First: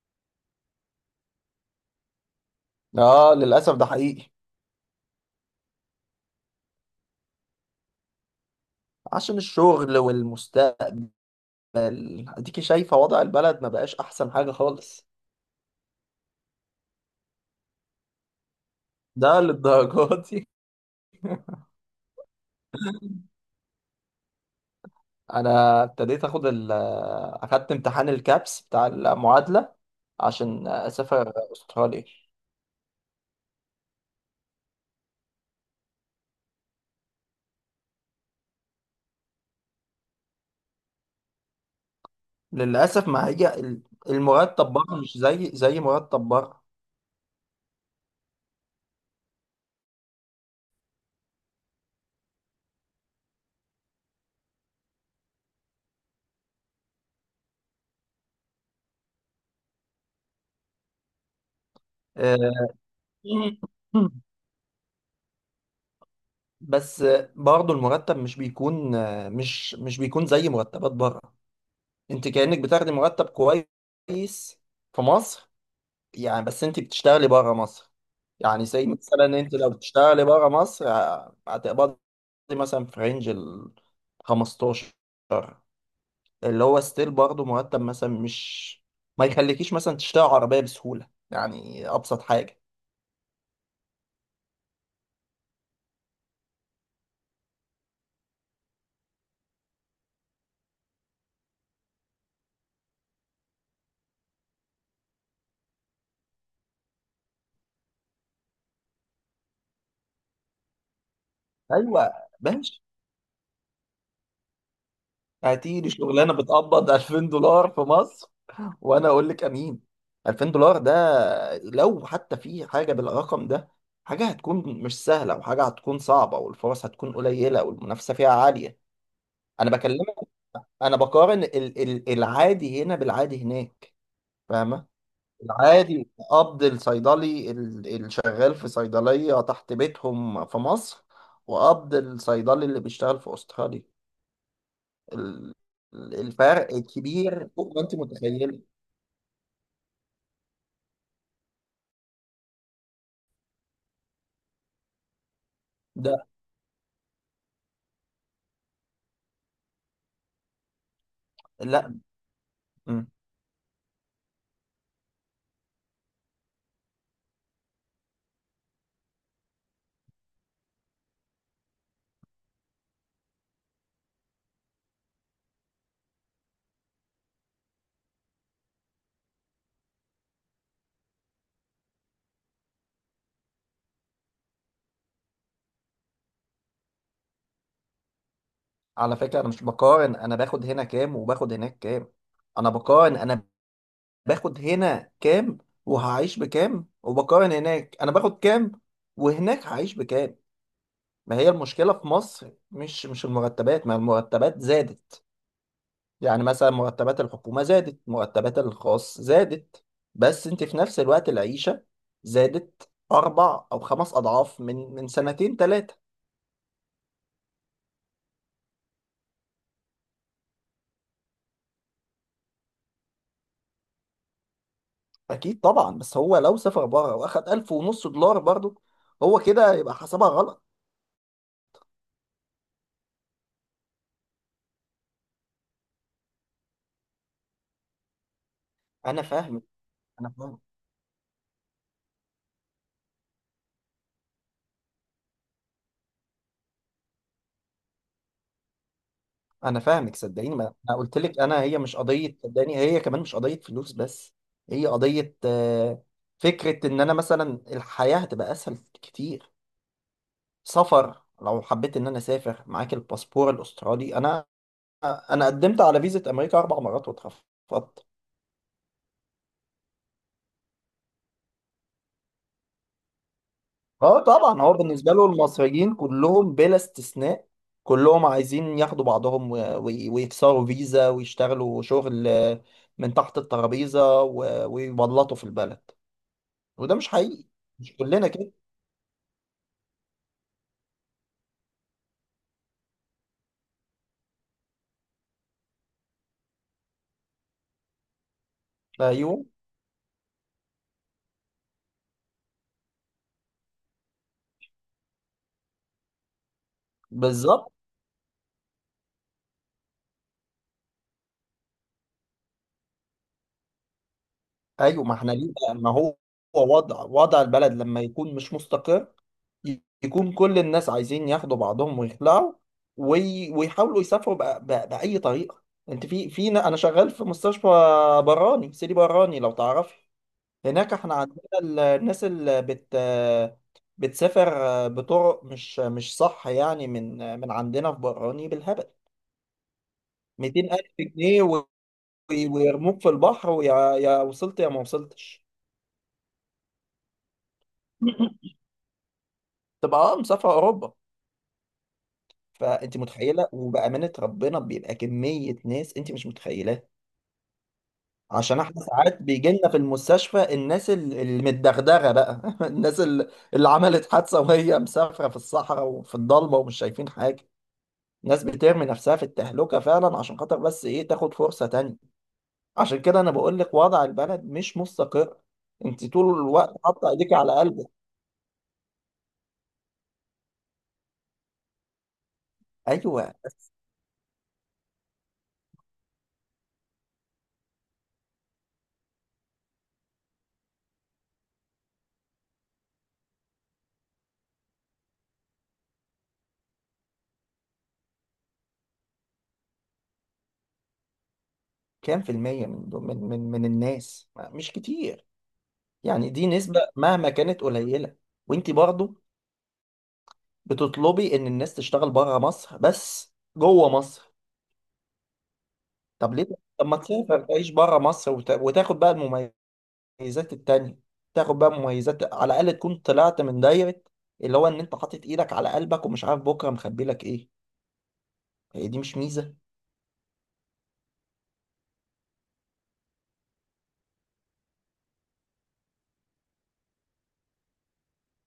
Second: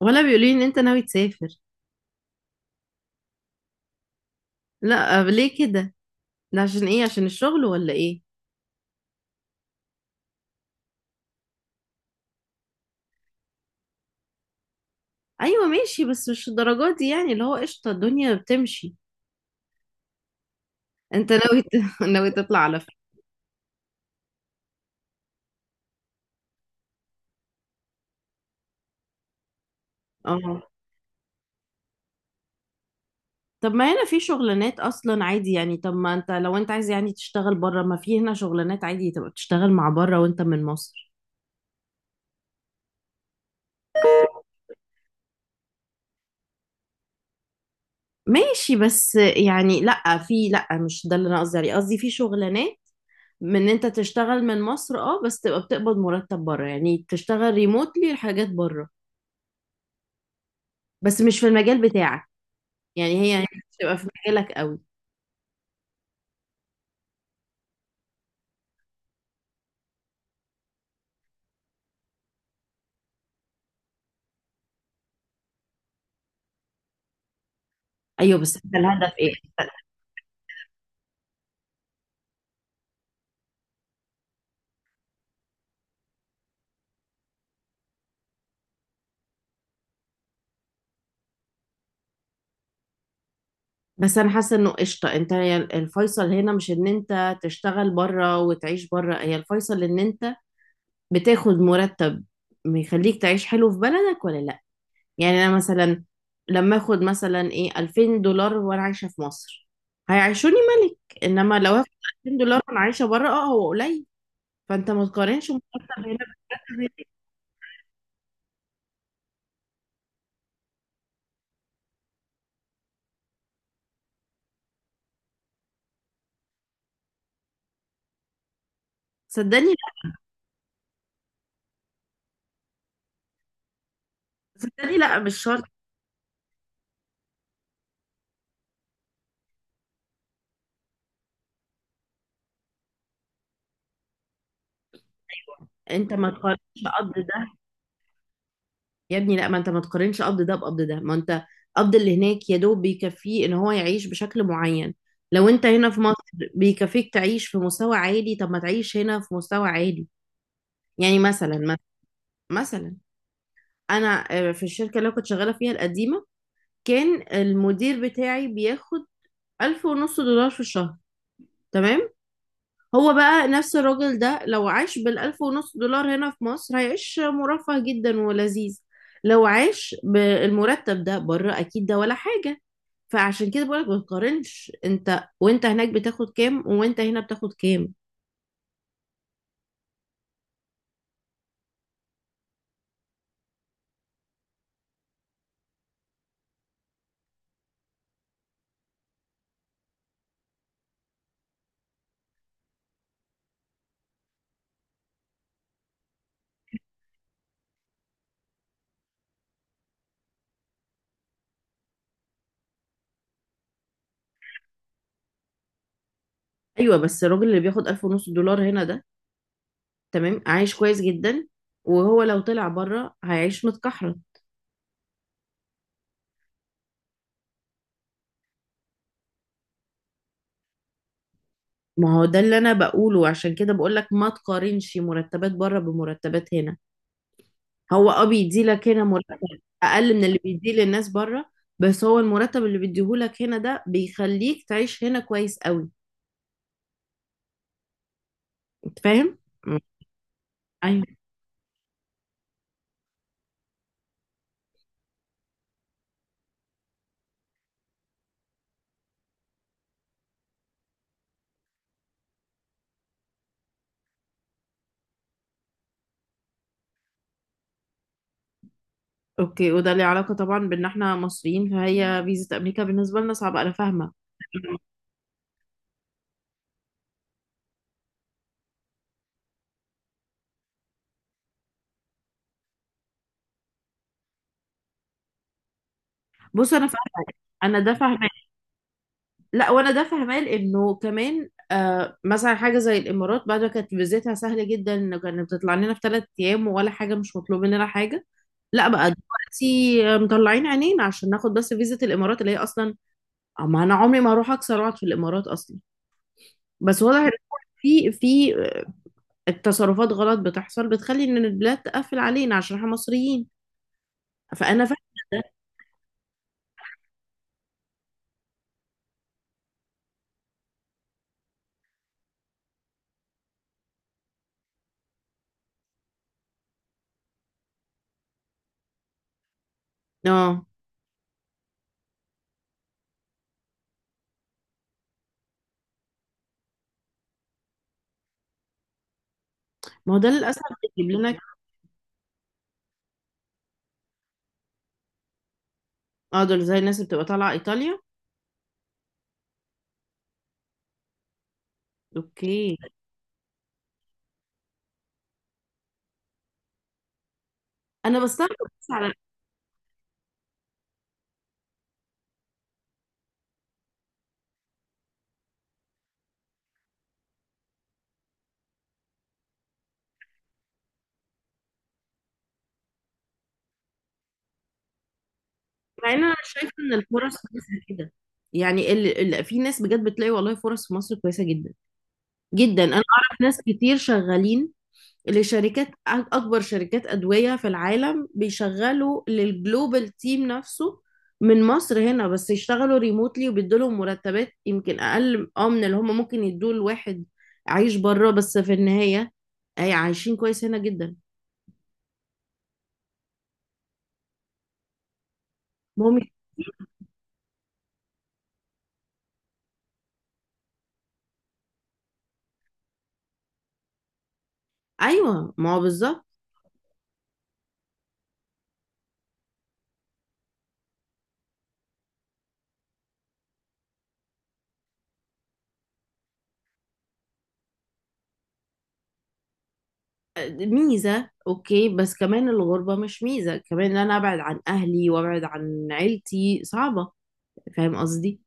ولا بيقولوا لي ان انت ناوي تسافر. اه، للاسف ده حقيقي. لا ليه كده؟ ده عشان ايه، عشان الشغل ولا ايه؟ عشان الشغل والمستقبل. اديكي شايفه وضع البلد، ما بقاش احسن حاجه خالص. ايوه ماشي، بس مش الدرجات دي يعني، اللي هو قشطه الدنيا بتمشي. ده للدرجه دي؟ انت ناوي ناوي تطلع على فين؟ انا ابتديت اخدت امتحان الكابس بتاع المعادله اه، عشان اسافر استراليا. طب ما هنا في شغلانات اصلا عادي، يعني طب ما انت لو انت عايز يعني تشتغل بره، ما في هنا شغلانات عادي تبقى تشتغل مع بره وانت من مصر. للاسف ما هي ال- المرتب بره مش زي مرتب بره. ماشي بس يعني لا، في لا مش ده اللي انا قصدي عليه، قصدي في شغلانات من ان انت تشتغل من مصر، اه، بس تبقى بتقبض مرتب بره، يعني تشتغل ريموتلي الحاجات بره، بس مش في المجال بتاعك. آه، يعني هي مش تبقى في مجالك قوي. بس برضه المرتب مش بيكون زي مرتبات بره. انت كأنك بتاخدي مرتب كويس في مصر، يعني بس انت بتشتغلي بره مصر. ايوه بس يعني انت زي الهدف مثلا ايه؟ انت لو بتشتغلي بره مصر هتقبضي مثلا في رينج ال 15، اللي هو ستيل. برضه مرتب مثلا مش ما يخليكيش مثلا تشتري عربية بسهولة، يعني أبسط حاجة. بس انا حاسه انه قشطه، انت هي الفيصل هنا، مش ان انت تشتغل بره وتعيش بره، هي الفيصل ان انت بتاخد مرتب يخليك تعيش حلو في بلدك ولا لا. يعني انا مثلا لما اخد مثلا ايه 2000 دولار وانا عايشه في مصر هيعيشوني ملك، انما لو هاخد أيوه، 2000 دولار وانا ماشي. عايشه بره اه هو قليل. فانت ما تقارنش مرتب هتيجي هنا شغلانة بمرتب بتقبض هناك. $2000 في مصر؟ وانا اقول لك امين. $2000 ده لو حتى في حاجه بالرقم ده، حاجه هتكون مش سهله وحاجه هتكون صعبه والفرص هتكون قليله والمنافسه فيها عاليه. صدقني انا لا. بكلمك، انا بقارن ال العادي هنا بالعادي هناك. فاهمه؟ صدقني لا، مش شرط. العادي قبض الصيدلي الشغال في صيدليه تحت بيتهم في مصر، وقبض الصيدلي اللي بيشتغل في استراليا. ال- انت ما تقارنش الفرق قبض كبير ده، فوق ما انت متخيله. يا ابني لا، ما انت ما تقارنش قبض ده بقبض ده، ما انت قبض اللي هناك يا دوب بيكفيه ان هو يعيش بشكل معين. لو انت هنا في مصر ده بيكفيك تعيش في مستوى عالي، طب ما تعيش هنا في مستوى عالي. يعني مثلا مثلا لا. مثلا انا، في الشركة اللي أنا كنت شغالة فيها القديمة كان المدير بتاعي بياخد ألف ونص دولار في الشهر. تمام؟ هو بقى نفس الراجل ده لو عاش بالألف ونص دولار هنا في مصر هيعيش مرفه جدا ولذيذ. لو عاش بالمرتب ده بره أكيد ده ولا حاجة. فعشان كده بقولك ما تقارنش، انت وانت هناك بتاخد كام وانت هنا بتاخد كام. على فكرة أنا مش بقارن أنا باخد هنا كام وباخد هناك كام. أنا بقارن أنا باخد هنا كام وهعيش بكام، وبقارن هناك أنا باخد كام وهناك هعيش بكام. ما هي المشكلة في مصر مش المرتبات، ما المرتبات زادت. يعني مثلا مرتبات الحكومة زادت، مرتبات الخاص زادت، بس أنت في نفس الوقت العيشة زادت أربع أو خمس أضعاف من سنتين تلاتة. ايوه بس الراجل اللي بياخد ألف ونص دولار هنا ده، تمام، عايش كويس جدا، وهو لو طلع بره هيعيش متكحرة. اكيد طبعا، بس هو لو سافر بره واخد 1500 دولار برضه، هو كده يبقى حسبها غلط. ما هو ده اللي انا بقوله، عشان كده بقولك ما تقارنش مرتبات بره بمرتبات هنا. هو اه بيدي لك هنا انا مرتب فاهمك اقل من انا اللي فاهمك بيديه للناس بره، بس هو المرتب اللي بيديهولك هنا ده بيخليك تعيش هنا كويس قوي. انت فاهم؟ مم. انا فاهمك. صدقيني، ما انا ايوه. قلت لك انا، هي مش قضيه، صدقني هي كمان مش قضيه فلوس بس. هي قضيه فكره ان انا مثلا الحياه هتبقى اسهل كتير. سفر لو حبيت ان انا اسافر معاك الباسبور الاسترالي. انا قدمت على فيزا امريكا اربع مرات واترفضت. اوكي، وده ليه علاقه طبعا بان احنا مصريين، فهي فيزا امريكا بالنسبه لنا صعبه، انا فاهمه. اه طبعا، هو بالنسبه له المصريين كلهم بلا استثناء، كلهم عايزين ياخدوا بعضهم ويكسروا فيزا ويشتغلوا شغل، من تحت الترابيزه ويبلطوا في البلد. بص انا وده فاهمه. مش حقيقي، انا ده مش كلنا فاهمه. كده. لا وانا ده فاهمه، لانه كمان آه مثلا حاجه زي الامارات بعد ما كانت فيزتها سهله جدا، انه كانت بتطلع لنا في ثلاث ايام ولا حاجه، مش مطلوب مننا حاجه. لا بقى ايوه دلوقتي مطلعين عينينا عشان ناخد بس فيزة الامارات، اللي هي اصلا ما انا عمري ما اروح اكسر واقعد في الامارات اصلا. بس واضح ان بالظبط. في تصرفات غلط بتحصل بتخلي ان البلاد تقفل علينا عشان احنا مصريين. فانا فاهمه. ايوه ما احنا ده ليه بقى، ما هو وضع البلد لما يكون مش مستقر، يكون كل الناس عايزين ياخدوا بعضهم ويخلعوا، ويحاولوا يسافروا بأي طريقة. انت انا شغال في مستشفى براني سيدي براني لو تعرفي. اه، هناك احنا عندنا الناس اللي بتسافر بطرق مش صح يعني، من عندنا في براني بالهبل، ما هو ده للاسف 200 ألف بيجيب لنا. جنيه ويرموك في البحر، ويا وصلت يا ما وصلتش. اه دول زي الناس اللي بتبقى طالعه ايطاليا. تبقى اه مسافر أوروبا. اوكي. فانت متخيله، وبامانه ربنا بيبقى كميه ناس انت مش متخيلاها. انا بستغرب عشان احنا بس على، ساعات بيجي لنا في المستشفى الناس المتدغدغه بقى. الناس اللي عملت حادثه وهي مسافره في الصحراء وفي الضلمه ومش شايفين حاجه. ناس بترمي نفسها في التهلكه فعلا عشان خاطر بس ايه، تاخد فرصه تانية. عشان كده انا بقول لك وضع البلد مش مستقر، انت مع ان انا طول شايفه الوقت ان حاطه ايديك الفرص على كويسه قلبك. كده. يعني في ناس بجد بتلاقي والله فرص في مصر كويسه جدا جدا. انا ايوه. اعرف ناس كتير شغالين لشركات اكبر شركات ادويه في العالم، بيشغلوا للجلوبال تيم نفسه من مصر هنا، بس يشتغلوا ريموتلي، وبيدولهم مرتبات يمكن اقل اه من اللي هم ممكن يدوه لواحد عايش بره، بس في النهايه أي عايشين كويس هنا جدا. كام في المية من الناس؟ مش كتير، هم. يعني دي نسبة مهما كانت قليلة، وانت برضه بتطلبي ان الناس تشتغل بره مصر بس جوه مصر. ايوه ما هو بالظبط. طب ليه؟ طب ما تسافر تعيش بره مصر وتاخد بقى المميزات التانية. تاخد بقى مميزات، على الأقل تكون طلعت من دايرة اللي هو ان انت حاطط ايدك على قلبك ومش عارف بكرة مخبي لك ايه. هي دي مش ميزة؟ ميزه، اوكي بس كمان الغربه مش ميزه كمان، ان انا ابعد عن اهلي وابعد عن عيلتي صعبه. فاهم قصدي؟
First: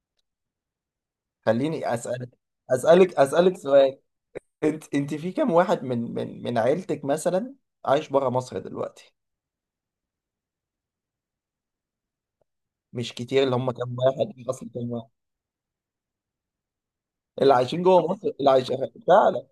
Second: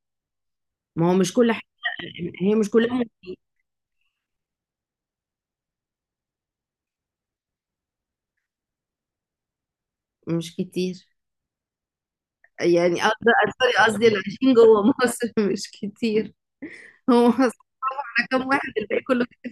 ما هو مش كل حاجه خليني أسألك هي مش كلها. أسألك أسألك سؤال. انت في كام واحد من عيلتك مثلا عايش بره مصر دلوقتي؟ مش كتير، يعني مش قصدي. كتير اللي هم سوري كام قصدي اللي واحد عايشين اصلا، جوه كام واحد؟ مصر مش كتير. هو اللي مصر عايشين جوه مصر؟ كام اللي عايش واحد، الباقي كله. فعلا،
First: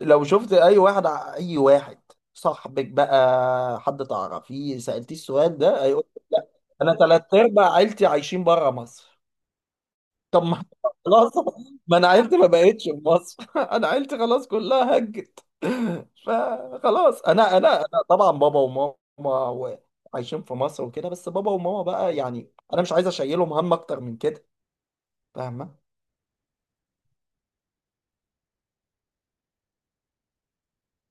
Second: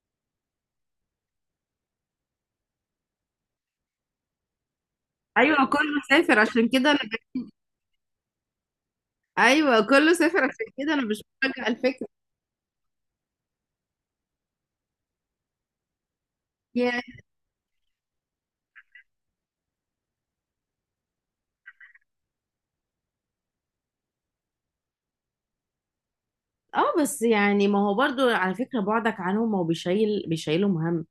لو شفت اي واحد اي واحد صاحبك بقى، حد تعرفيه سألتيه السؤال ايوه ده كله هيقول لك سافر، لا. عشان كده انا انا ثلاث ارباع عيلتي عايشين بره مصر. ايوه كله سافر طب ما عشان كده انا مش خلاص، بشجع ما الفكره. انا عيلتي ما بقتش في مصر. انا عيلتي خلاص كلها هجت. يعني فخلاص انا طبعا بابا وماما عايشين في مصر وكده. بس بابا وماما بقى يعني انا مش عايز اشيلهم هم اكتر من كده. فاهمه؟ اه، بس يعني ما هو برضو على فكره بعدك عنهم هو بيشيل بيشيله مهم.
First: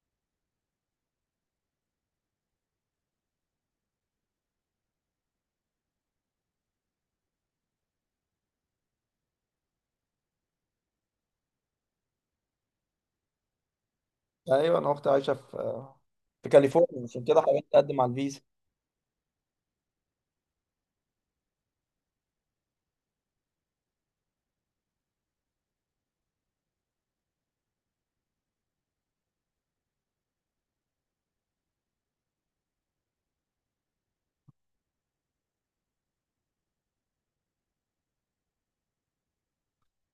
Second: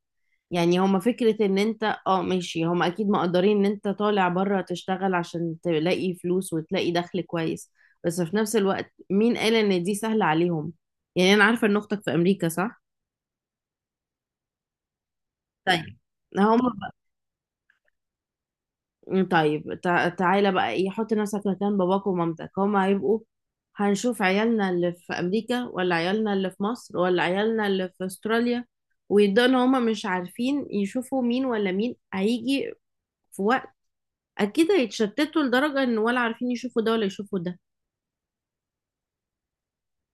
يعني هما فكره ان انت اه ماشي، هما اكيد مقدرين ان انت طالع بره تشتغل عشان تلاقي فلوس وتلاقي دخل كويس، بس في نفس الوقت مين قال ان دي سهله عليهم؟ يعني انا عارفه ان اختك في امريكا صح؟ ايوه انا اختي عايشه في طيب. في هم. كاليفورنيا، عشان كده حاولت اقدم على الفيزا. طيب تعالى بقى ايه، حط نفسك مكان باباك ومامتك، هما هيبقوا هنشوف عيالنا اللي في امريكا ولا عيالنا اللي في مصر ولا عيالنا اللي في استراليا، ويبدأوا ان هما مش عارفين يشوفوا مين ولا مين هيجي في وقت. اكيد هيتشتتوا لدرجة ان ولا عارفين يشوفوا ده ولا يشوفوا ده.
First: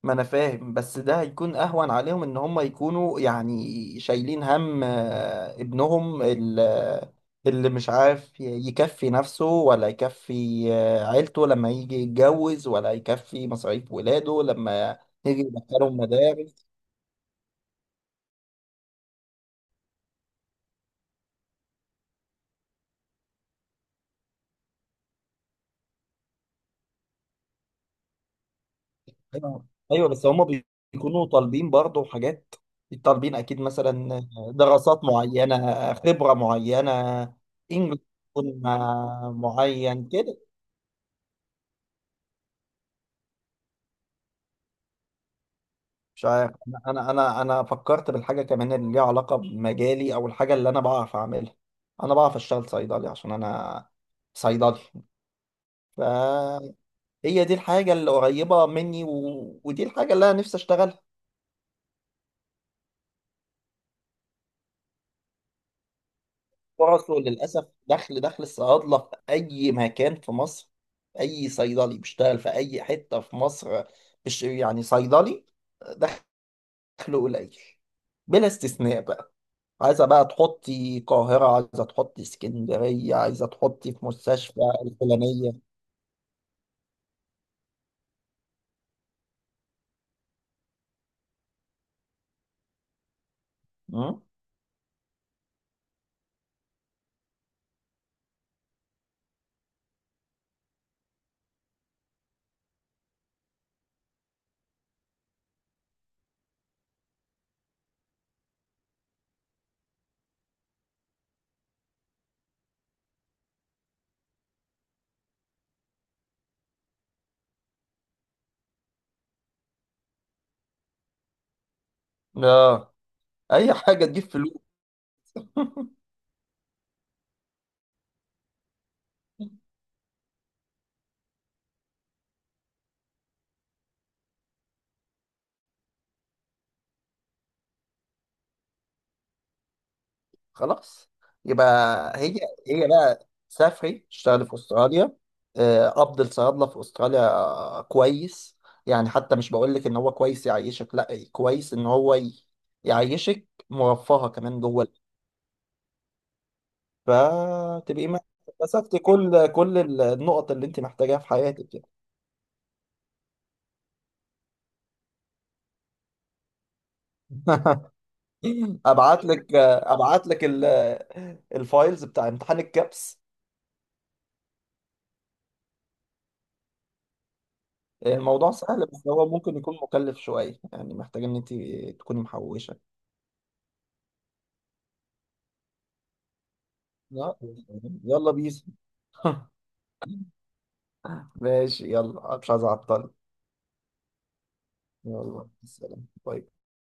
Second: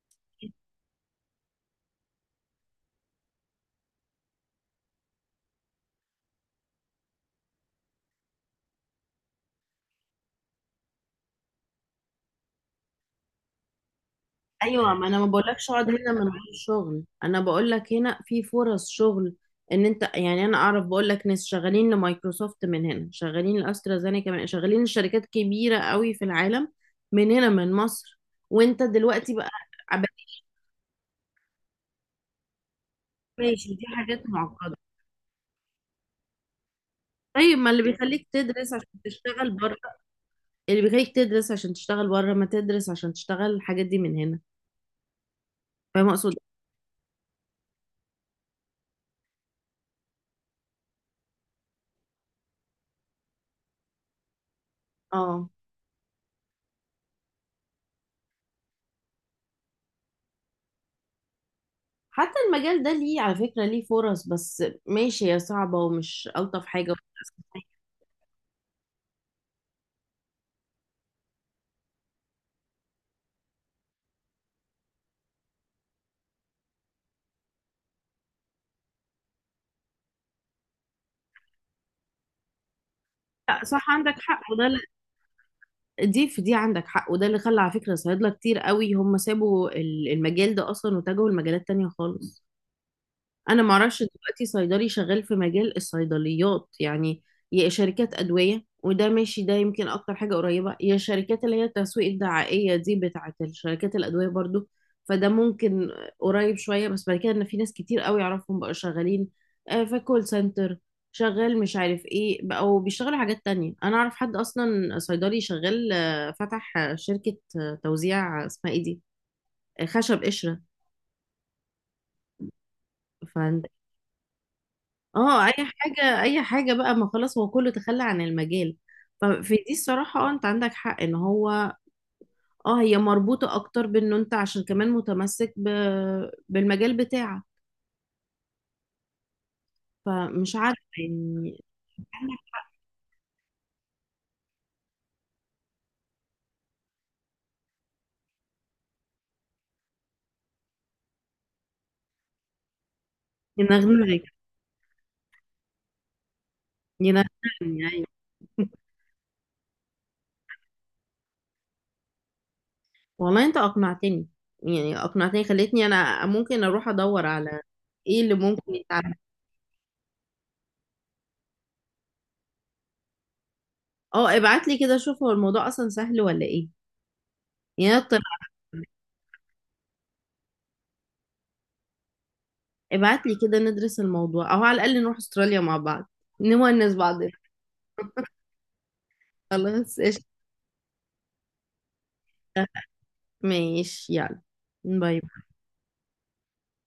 ما انا فاهم، بس ده هيكون اهون عليهم ان هم يكونوا يعني شايلين هم، ابنهم اللي مش عارف يكفي نفسه ولا يكفي عيلته لما يجي يتجوز، ولا يكفي مصاريف ولاده ايوه لما ما انا ما يجي بقولكش اقعد يدخلهم هنا من غير مدارس. شغل، انا بقولك هنا في فرص شغل ان انت يعني، انا اعرف بقولك ناس شغالين لمايكروسوفت من هنا، شغالين لاسترازينيكا، من شغالين لشركات كبيره قوي في العالم من هنا من مصر. وانت دلوقتي بقى ايوه، أيوة، بس بقى- هم بيكونوا طالبين برضه حاجات. طالبين اكيد ماشي دي حاجات مثلا معقده. دراسات معينه، خبره معينه، طيب ما اللي انجلش بيخليك يكون تدرس عشان تشتغل بره، معين كده. اللي بيخليك تدرس عشان تشتغل بره ما تدرس عشان تشتغل الحاجات دي من هنا. فاهم مش اقصد؟ عارف، انا أنا فكرت بالحاجه كمان اللي ليها علاقه بمجالي او الحاجه اللي انا بعرف اعملها. انا بعرف اشتغل صيدلي عشان انا صيدلي. اه. فهي دي الحاجه اللي قريبه مني، ودي الحاجه اللي انا نفسي اشتغلها. حتى المجال ده ليه على فكرة ليه فرص، بس ماشي هي صعبة ومش ألطف حاجة. فرصه للأسف، دخل الصيادلة في أي مكان في مصر، أي صيدلي بيشتغل في أي حتة في مصر، مش يعني صيدلي دخله قليل بلا استثناء بقى. عايزة بقى تحطي القاهرة، عايزة تحطي اسكندرية، عايزة لا صح، تحطي في عندك حق، مستشفى الفلانية. دي في دي عندك حق، وده اللي خلى على فكرة صيادلة كتير قوي هم سابوا المجال ده أصلا واتجهوا لمجالات تانية خالص. انا معرفش أمم؟ دلوقتي صيدلي شغال في مجال الصيدليات يعني، يا شركات ادويه، وده ماشي ده يمكن اكتر حاجه قريبه، يا شركات اللي هي التسويق الدعائيه دي بتاعه الشركات الادويه برضو، فده ممكن قريب شويه، بس بعد كده ان في ناس كتير قوي اعرفهم بقوا شغالين في كول سنتر، شغال مش عارف ايه، او بيشتغلوا حاجات تانية. انا اعرف حد اصلا صيدلي شغال، فتح شركه توزيع، اسمها ايه دي، خشب قشره. اه، أي حاجة تجيب فلوس. اه اي حاجه، اي حاجه بقى، ما خلاص هو كله تخلى عن المجال. ففي دي الصراحه اه انت عندك حق ان هو، اه هي مربوطه اكتر بانه انت عشان كمان متمسك بالمجال بتاعك. فمش عارفه خلاص يعني. يبقى هي هي بقى سافري اشتغلي في استراليا. قبض الصيادله في استراليا كويس. يعني حتى مش بقول لك ان هو كويس يعيشك، لا كويس ان هو يعيشك ينغنغك. مرفهه كمان جوه البيت. ينغنغني، يعني فتبقي ما مسكتي كل النقط اللي انت محتاجاها في حياتك يعني. والله انت اقنعتني، يعني اقنعتني، خلتني انا ممكن اروح ادور على ايه اللي ممكن يتعمل. ابعت لك الفايلز بتاع امتحان الكابس. اه ابعت لي كده، شوف هو الموضوع اصلا سهل ولا ايه، يعني أنا اطلع. الموضوع سهل، بس هو ممكن يكون مكلف شويه، يعني محتاج ان انت تكوني محوشه. ابعت لي كده ندرس الموضوع، او على الاقل نروح استراليا مع بعض نونس بعضنا. لا، يلا بيس. خلاص قشطة. ماشي يلا، مش عايز اعطل. ماشي يلا، باي. يلا سلام، باي.